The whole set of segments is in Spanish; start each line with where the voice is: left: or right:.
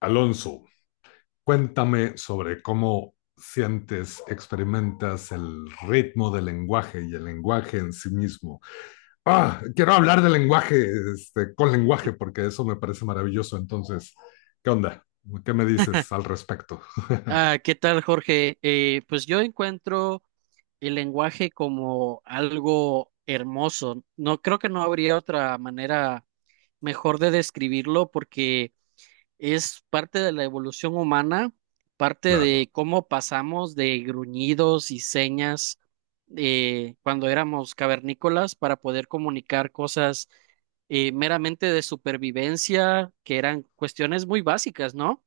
left: Alonso, cuéntame sobre cómo sientes, experimentas el ritmo del lenguaje y el lenguaje en sí mismo. Quiero hablar del lenguaje, con lenguaje, porque eso me parece maravilloso. Entonces, ¿qué onda? ¿Qué me dices al respecto?
right: ¿Qué tal, Jorge? Pues yo encuentro el lenguaje como algo hermoso. No creo que no habría otra manera mejor de describirlo porque es parte de la evolución humana, parte
left: Claro,
right: de cómo pasamos de gruñidos y señas cuando éramos cavernícolas para poder comunicar cosas meramente de supervivencia, que eran cuestiones muy básicas, ¿no?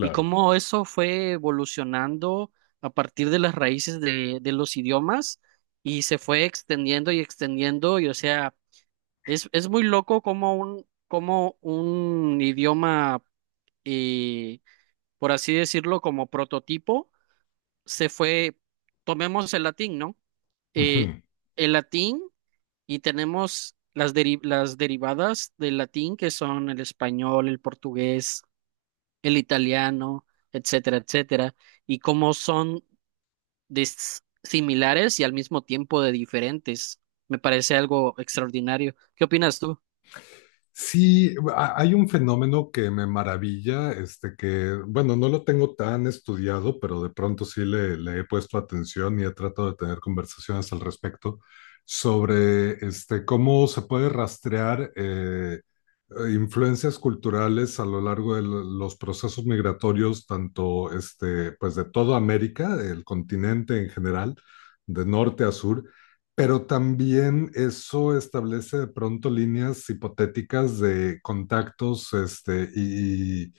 right: Y cómo eso fue evolucionando a partir de las raíces de los idiomas y se fue extendiendo y extendiendo, y o sea, es muy loco cómo un idioma y, por así decirlo, como prototipo, se fue, tomemos el latín, ¿no? Eh, el latín y tenemos las derivadas del latín, que son el español, el portugués, el italiano, etcétera, etcétera, y cómo son similares y al mismo tiempo de diferentes. Me parece algo extraordinario. ¿Qué opinas tú?
left: Sí, hay un fenómeno que me maravilla, que, bueno, no lo tengo tan estudiado, pero de pronto sí le he puesto atención y he tratado de tener conversaciones al respecto sobre cómo se puede rastrear influencias culturales a lo largo de los procesos migratorios, tanto pues de toda América, el continente en general, de norte a sur. Pero también eso establece de pronto líneas hipotéticas de contactos, este, y, y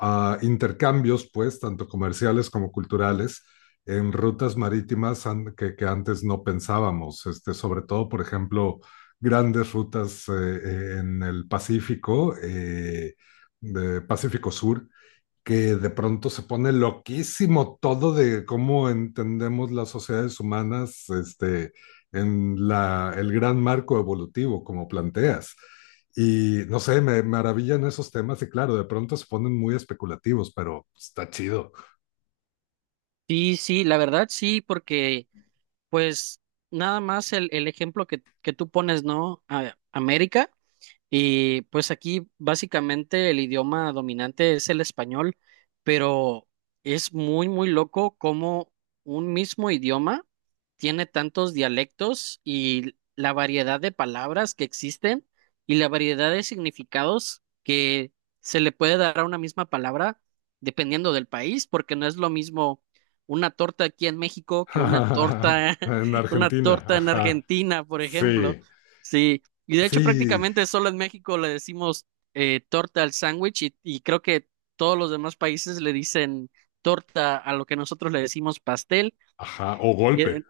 left: uh, intercambios, pues, tanto comerciales como culturales en rutas marítimas que antes no pensábamos, sobre todo, por ejemplo, grandes rutas en el Pacífico, de Pacífico Sur, que de pronto se pone loquísimo todo de cómo entendemos las sociedades humanas en el gran marco evolutivo, como planteas. Y no sé, me maravillan esos temas y, claro, de pronto se ponen muy especulativos, pero está chido.
right: Sí, sí, la verdad sí, porque pues nada más el ejemplo que tú pones, ¿no? América. Y pues aquí básicamente el idioma dominante es el español, pero es muy, muy loco cómo un mismo idioma tiene tantos dialectos y la variedad de palabras que existen y la variedad de significados que se le puede dar a una misma palabra dependiendo del país, porque no es lo mismo una torta aquí en México que una torta,
left: En
right: una
left: Argentina,
right: torta en
left: ajá,
right: Argentina, por ejemplo.
left: sí,
right: Sí, y de hecho,
left: sí,
right: prácticamente solo en México le decimos torta al sándwich y creo que todos los demás países le dicen torta a lo que nosotros le decimos pastel.
left: ajá, o
right: Y,
left: golpe.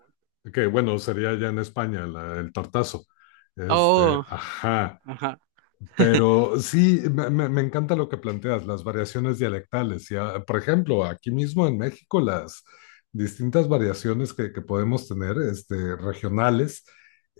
left: Que bueno, sería ya en España el tartazo.
right: oh,
left: Ajá.
right: ajá.
left: Pero sí, me encanta lo que planteas, las variaciones dialectales. Y, por ejemplo, aquí mismo en México, las distintas variaciones que podemos tener, regionales,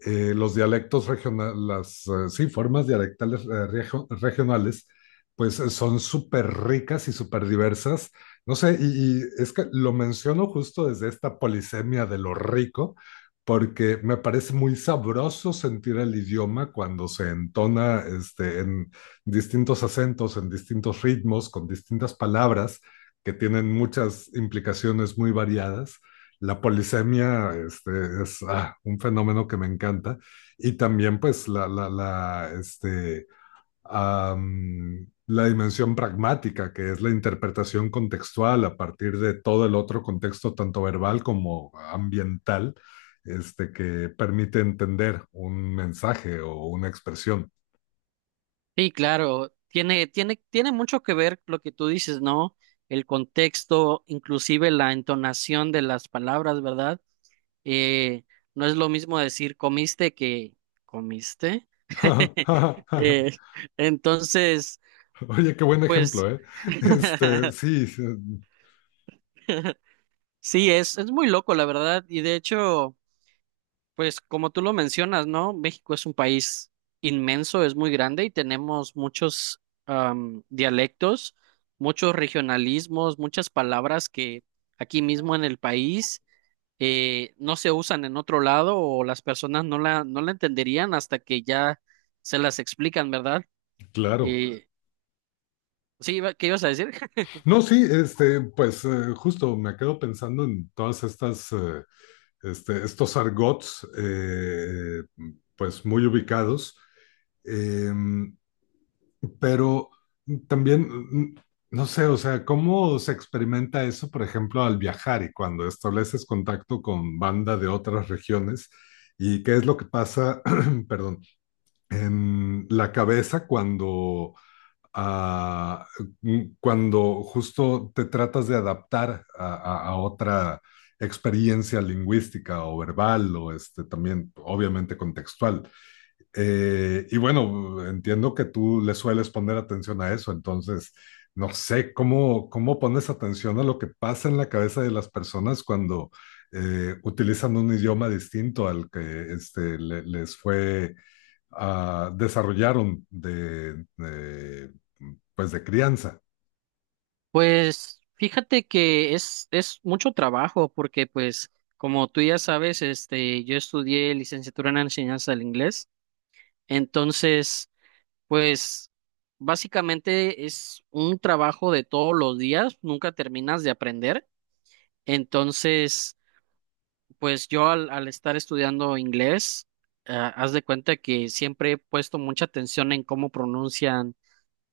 left: los dialectos regionales, las, sí, formas dialectales regionales, pues son súper ricas y súper diversas. No sé, y es que lo menciono justo desde esta polisemia de lo rico, porque me parece muy sabroso sentir el idioma cuando se entona, en distintos acentos, en distintos ritmos, con distintas palabras que tienen muchas implicaciones muy variadas. La polisemia es, un fenómeno que me encanta. Y también pues am, la dimensión pragmática, que es la interpretación contextual a partir de todo el otro contexto, tanto verbal como ambiental, que permite entender un mensaje o una expresión.
right: Sí, claro, tiene mucho que ver lo que tú dices, ¿no? El contexto, inclusive la entonación de las palabras, ¿verdad? Eh, no es lo mismo decir comiste que comiste. Eh, entonces,
left: Oye, qué buen
right: pues,
left: ejemplo, ¿eh? Sí, sí,
right: Sí, es muy loco, la verdad. Y de hecho, pues como tú lo mencionas, ¿no? México es un país inmenso, es muy grande y tenemos muchos dialectos, muchos regionalismos, muchas palabras que aquí mismo en el país no se usan en otro lado o las personas no la entenderían hasta que ya se las explican, ¿verdad?
left: claro.
right: Eh, sí, ¿qué ibas a decir?
left: No, sí, pues justo me quedo pensando en todas estos argots, pues muy ubicados. Em, Pero también, no sé, o sea, ¿cómo se experimenta eso, por ejemplo, al viajar y cuando estableces contacto con banda de otras regiones? ¿Y qué es lo que pasa, perdón, en la cabeza cuando, ah, cuando justo te tratas de adaptar a, a otra experiencia lingüística o verbal, o también, obviamente, contextual? Y bueno, entiendo que tú le sueles poner atención a eso, entonces no sé cómo, pones atención a lo que pasa en la cabeza de las personas cuando utilizan un idioma distinto al que, desarrollaron de, pues, de crianza.
right: Pues fíjate que es mucho trabajo porque pues como tú ya sabes, este, yo estudié licenciatura en enseñanza del inglés, entonces pues básicamente es un trabajo de todos los días, nunca terminas de aprender, entonces pues yo al estar estudiando inglés, ah, haz de cuenta que siempre he puesto mucha atención en cómo pronuncian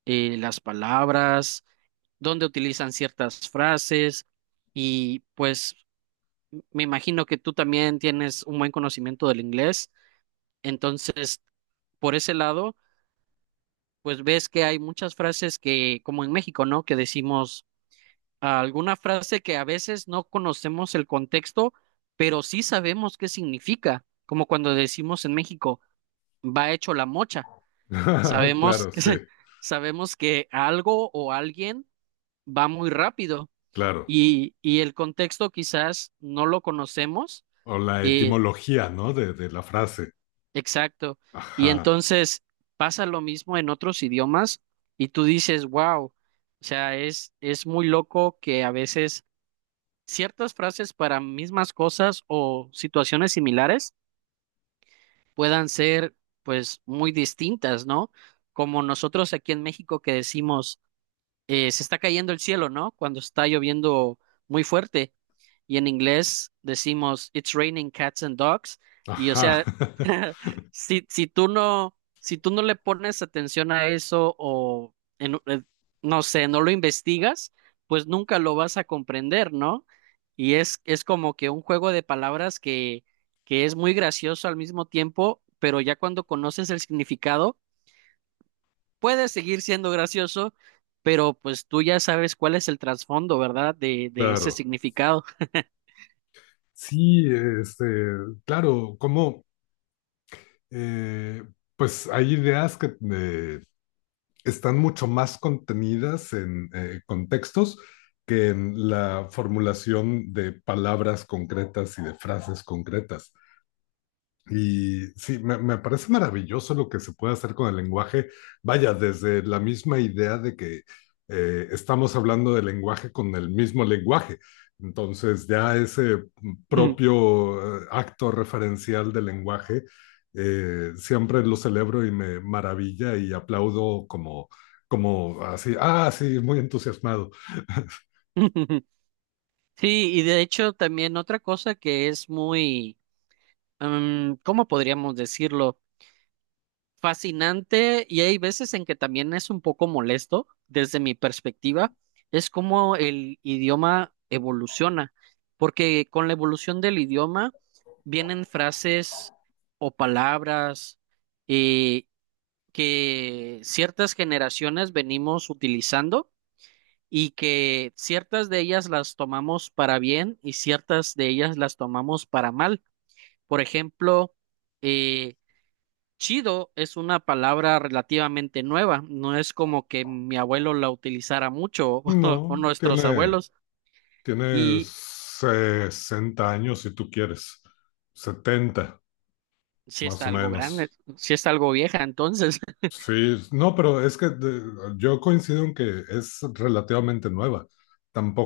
right: las palabras donde utilizan ciertas frases y pues me imagino que tú también tienes un buen conocimiento del inglés, entonces por ese lado, pues ves que hay muchas frases que, como en México, ¿no? Que decimos alguna frase que a veces no conocemos el contexto, pero sí sabemos qué significa, como cuando decimos en México, va hecho la mocha, sabemos
left: Claro,
right: que,
left: sí,
right: sabemos que algo o alguien va muy rápido.
left: claro.
right: Y el contexto quizás no lo conocemos.
left: O la
right: eh,
left: etimología, ¿no? De la frase.
right: exacto. Y
left: Ajá,
right: entonces pasa lo mismo en otros idiomas y tú dices, wow, o sea, es muy loco que a veces ciertas frases para mismas cosas o situaciones similares puedan ser pues muy distintas, ¿no? Como nosotros aquí en México que decimos se está cayendo el cielo, ¿no? Cuando está lloviendo muy fuerte. Y en inglés decimos, it's raining cats and dogs. Y o
left: ajá,
right: sea, si tú no le pones atención a eso o, no sé, no lo investigas, pues nunca lo vas a comprender, ¿no? Y es como que un juego de palabras que es muy gracioso al mismo tiempo, pero ya cuando conoces el significado, puede seguir siendo gracioso, pero pues tú ya sabes cuál es el trasfondo, ¿verdad? De ese
left: claro.
right: significado.
left: Sí, este, claro, como eh, pues hay ideas que están mucho más contenidas en contextos que en la formulación de palabras concretas y de frases concretas. Y sí, me parece maravilloso lo que se puede hacer con el lenguaje. Vaya, desde la misma idea de que, estamos hablando de lenguaje con el mismo lenguaje. Entonces, ya ese propio, acto referencial del lenguaje, siempre lo celebro y me maravilla y aplaudo como, así, sí, muy entusiasmado.
right: Sí, y de hecho también otra cosa que es muy, ¿cómo podríamos decirlo? Fascinante y hay veces en que también es un poco molesto desde mi perspectiva, es como el idioma evoluciona, porque con la evolución del idioma vienen frases o palabras eh, que ciertas generaciones venimos utilizando y que ciertas de ellas las tomamos para bien y ciertas de ellas las tomamos para mal. Por ejemplo, eh, chido es una palabra relativamente nueva, no es como que mi abuelo la utilizara mucho o
left: No,
right: nuestros
left: tiene,
right: abuelos,
left: tiene
right: y
left: 60 años, si tú quieres, 70.
right: si
left: Más
right: está
left: o
right: algo grande,
left: menos.
right: si está algo vieja, entonces,
left: Sí, no, pero es que yo coincido en que es relativamente nueva.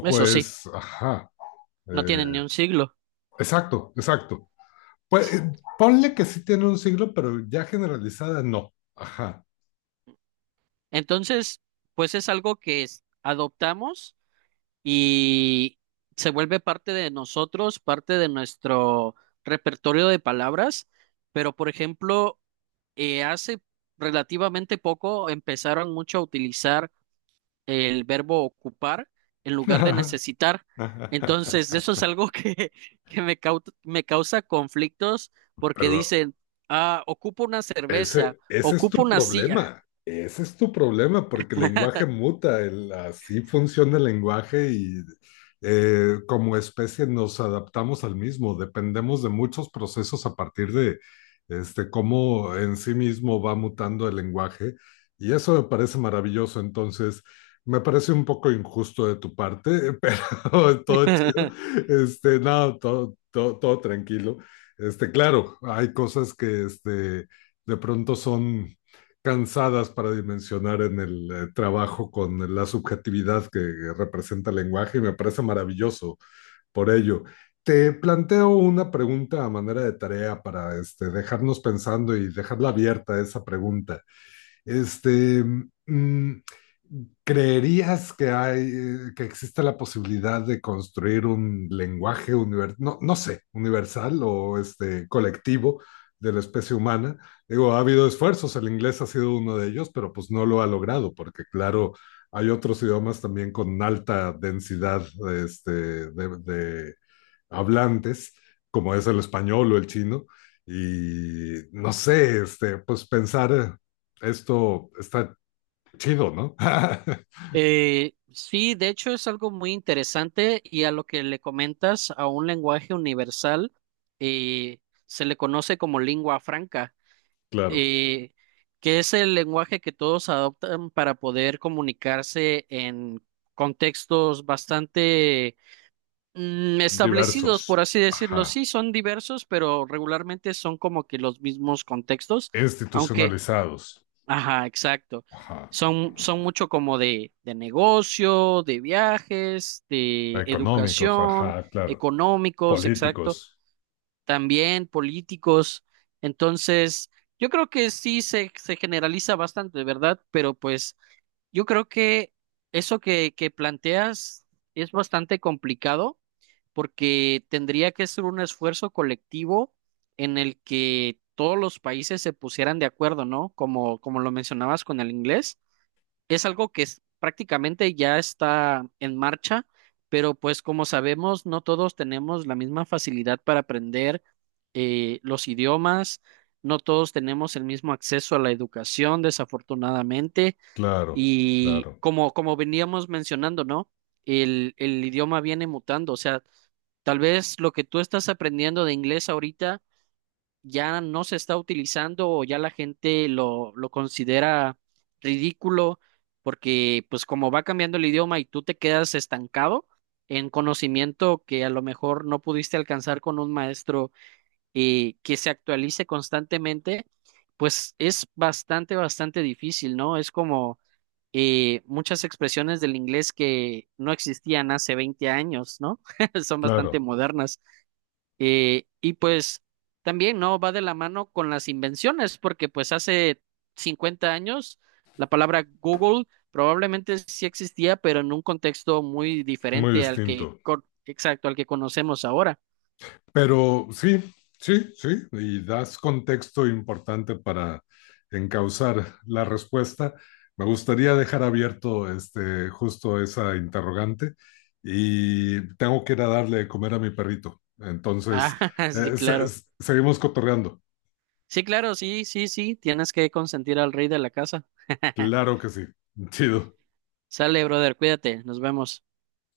right: eso sí,
left: es, ajá,
right: no
left: eh,
right: tiene ni un siglo.
left: exacto, exacto. Pues ponle que sí tiene un siglo, pero ya generalizada no. Ajá.
right: Entonces, pues es algo que adoptamos y se vuelve parte de nosotros, parte de nuestro repertorio de palabras, pero por ejemplo, hace relativamente poco empezaron mucho a utilizar el verbo ocupar en lugar de necesitar. Entonces, eso es algo que, que me, me causa conflictos porque
left: Pero
right: dicen, ah, ocupo una cerveza,
left: ese es
right: ocupo
left: tu
right: una silla.
left: problema, ese es tu problema, porque el lenguaje muta, así funciona el lenguaje. Y como especie nos adaptamos al mismo, dependemos de muchos procesos a partir de, cómo en sí mismo va mutando el lenguaje, y eso me parece maravilloso. Entonces me parece un poco injusto de tu parte, pero todo chido, no, todo, todo, todo tranquilo. Claro, hay cosas que, de pronto son cansadas para dimensionar en el, trabajo con la subjetividad que representa el lenguaje, y me parece maravilloso por ello. Te planteo una pregunta a manera de tarea, para dejarnos pensando y dejarla abierta esa pregunta. Este, mm, ¿Creerías que, que existe la posibilidad de construir un lenguaje universal, no, no sé, universal o colectivo de la especie humana? Digo, ha habido esfuerzos, el inglés ha sido uno de ellos, pero pues no lo ha logrado, porque claro, hay otros idiomas también con alta densidad, de hablantes, como es el español o el chino. Y no sé, pues pensar, esto está chido, ¿no?
right: Sí, de hecho es algo muy interesante y a lo que le comentas a un lenguaje universal eh, se le conoce como lengua franca.
left: Claro,
right: eh, que es el lenguaje que todos adoptan para poder comunicarse en contextos bastante establecidos, por
left: diversos,
right: así decirlo.
left: ajá,
right: Sí, son diversos, pero regularmente son como que los mismos contextos, aunque,
left: institucionalizados,
right: ajá, exacto.
left: ajá,
right: Son mucho como de negocio, de viajes, de
left: económicos,
right: educación,
left: ajá, claro,
right: económicos, exacto,
left: políticos,
right: también políticos. Entonces, yo creo que sí se generaliza bastante, ¿verdad? Pero pues yo creo que eso que planteas es bastante complicado porque tendría que ser un esfuerzo colectivo en el que todos los países se pusieran de acuerdo, ¿no? Como, como lo mencionabas con el inglés, es algo que prácticamente ya está en marcha, pero pues como sabemos, no todos tenemos la misma facilidad para aprender los idiomas, no todos tenemos el mismo acceso a la educación, desafortunadamente,
left: claro,
right: y
left: claro,
right: como, como veníamos mencionando, ¿no? El idioma viene mutando, o sea, tal vez lo que tú estás aprendiendo de inglés ahorita ya no se está utilizando o ya la gente lo considera ridículo porque pues como va cambiando el idioma y tú te quedas estancado en conocimiento que a lo mejor no pudiste alcanzar con un maestro que se actualice constantemente, pues es bastante, bastante difícil, ¿no? Es como muchas expresiones del inglés que no existían hace 20 años, ¿no? Son bastante
left: claro,
right: modernas. Y pues también no va de la mano con las invenciones, porque pues hace 50 años la palabra Google probablemente sí existía, pero en un contexto muy
left: muy
right: diferente al que,
left: distinto.
right: exacto, al que conocemos ahora.
left: Pero sí, sí, sí, y das contexto importante para encauzar la respuesta. Me gustaría dejar abierto, justo, esa interrogante, y tengo que ir a darle de comer a mi perrito. Entonces,
right: Ah, sí, claro.
left: seguimos cotorreando.
right: Sí, claro, sí, sí, sí, tienes que consentir al rey de la casa.
left: Claro que sí. Chido.
right: Sale, brother, cuídate, nos vemos.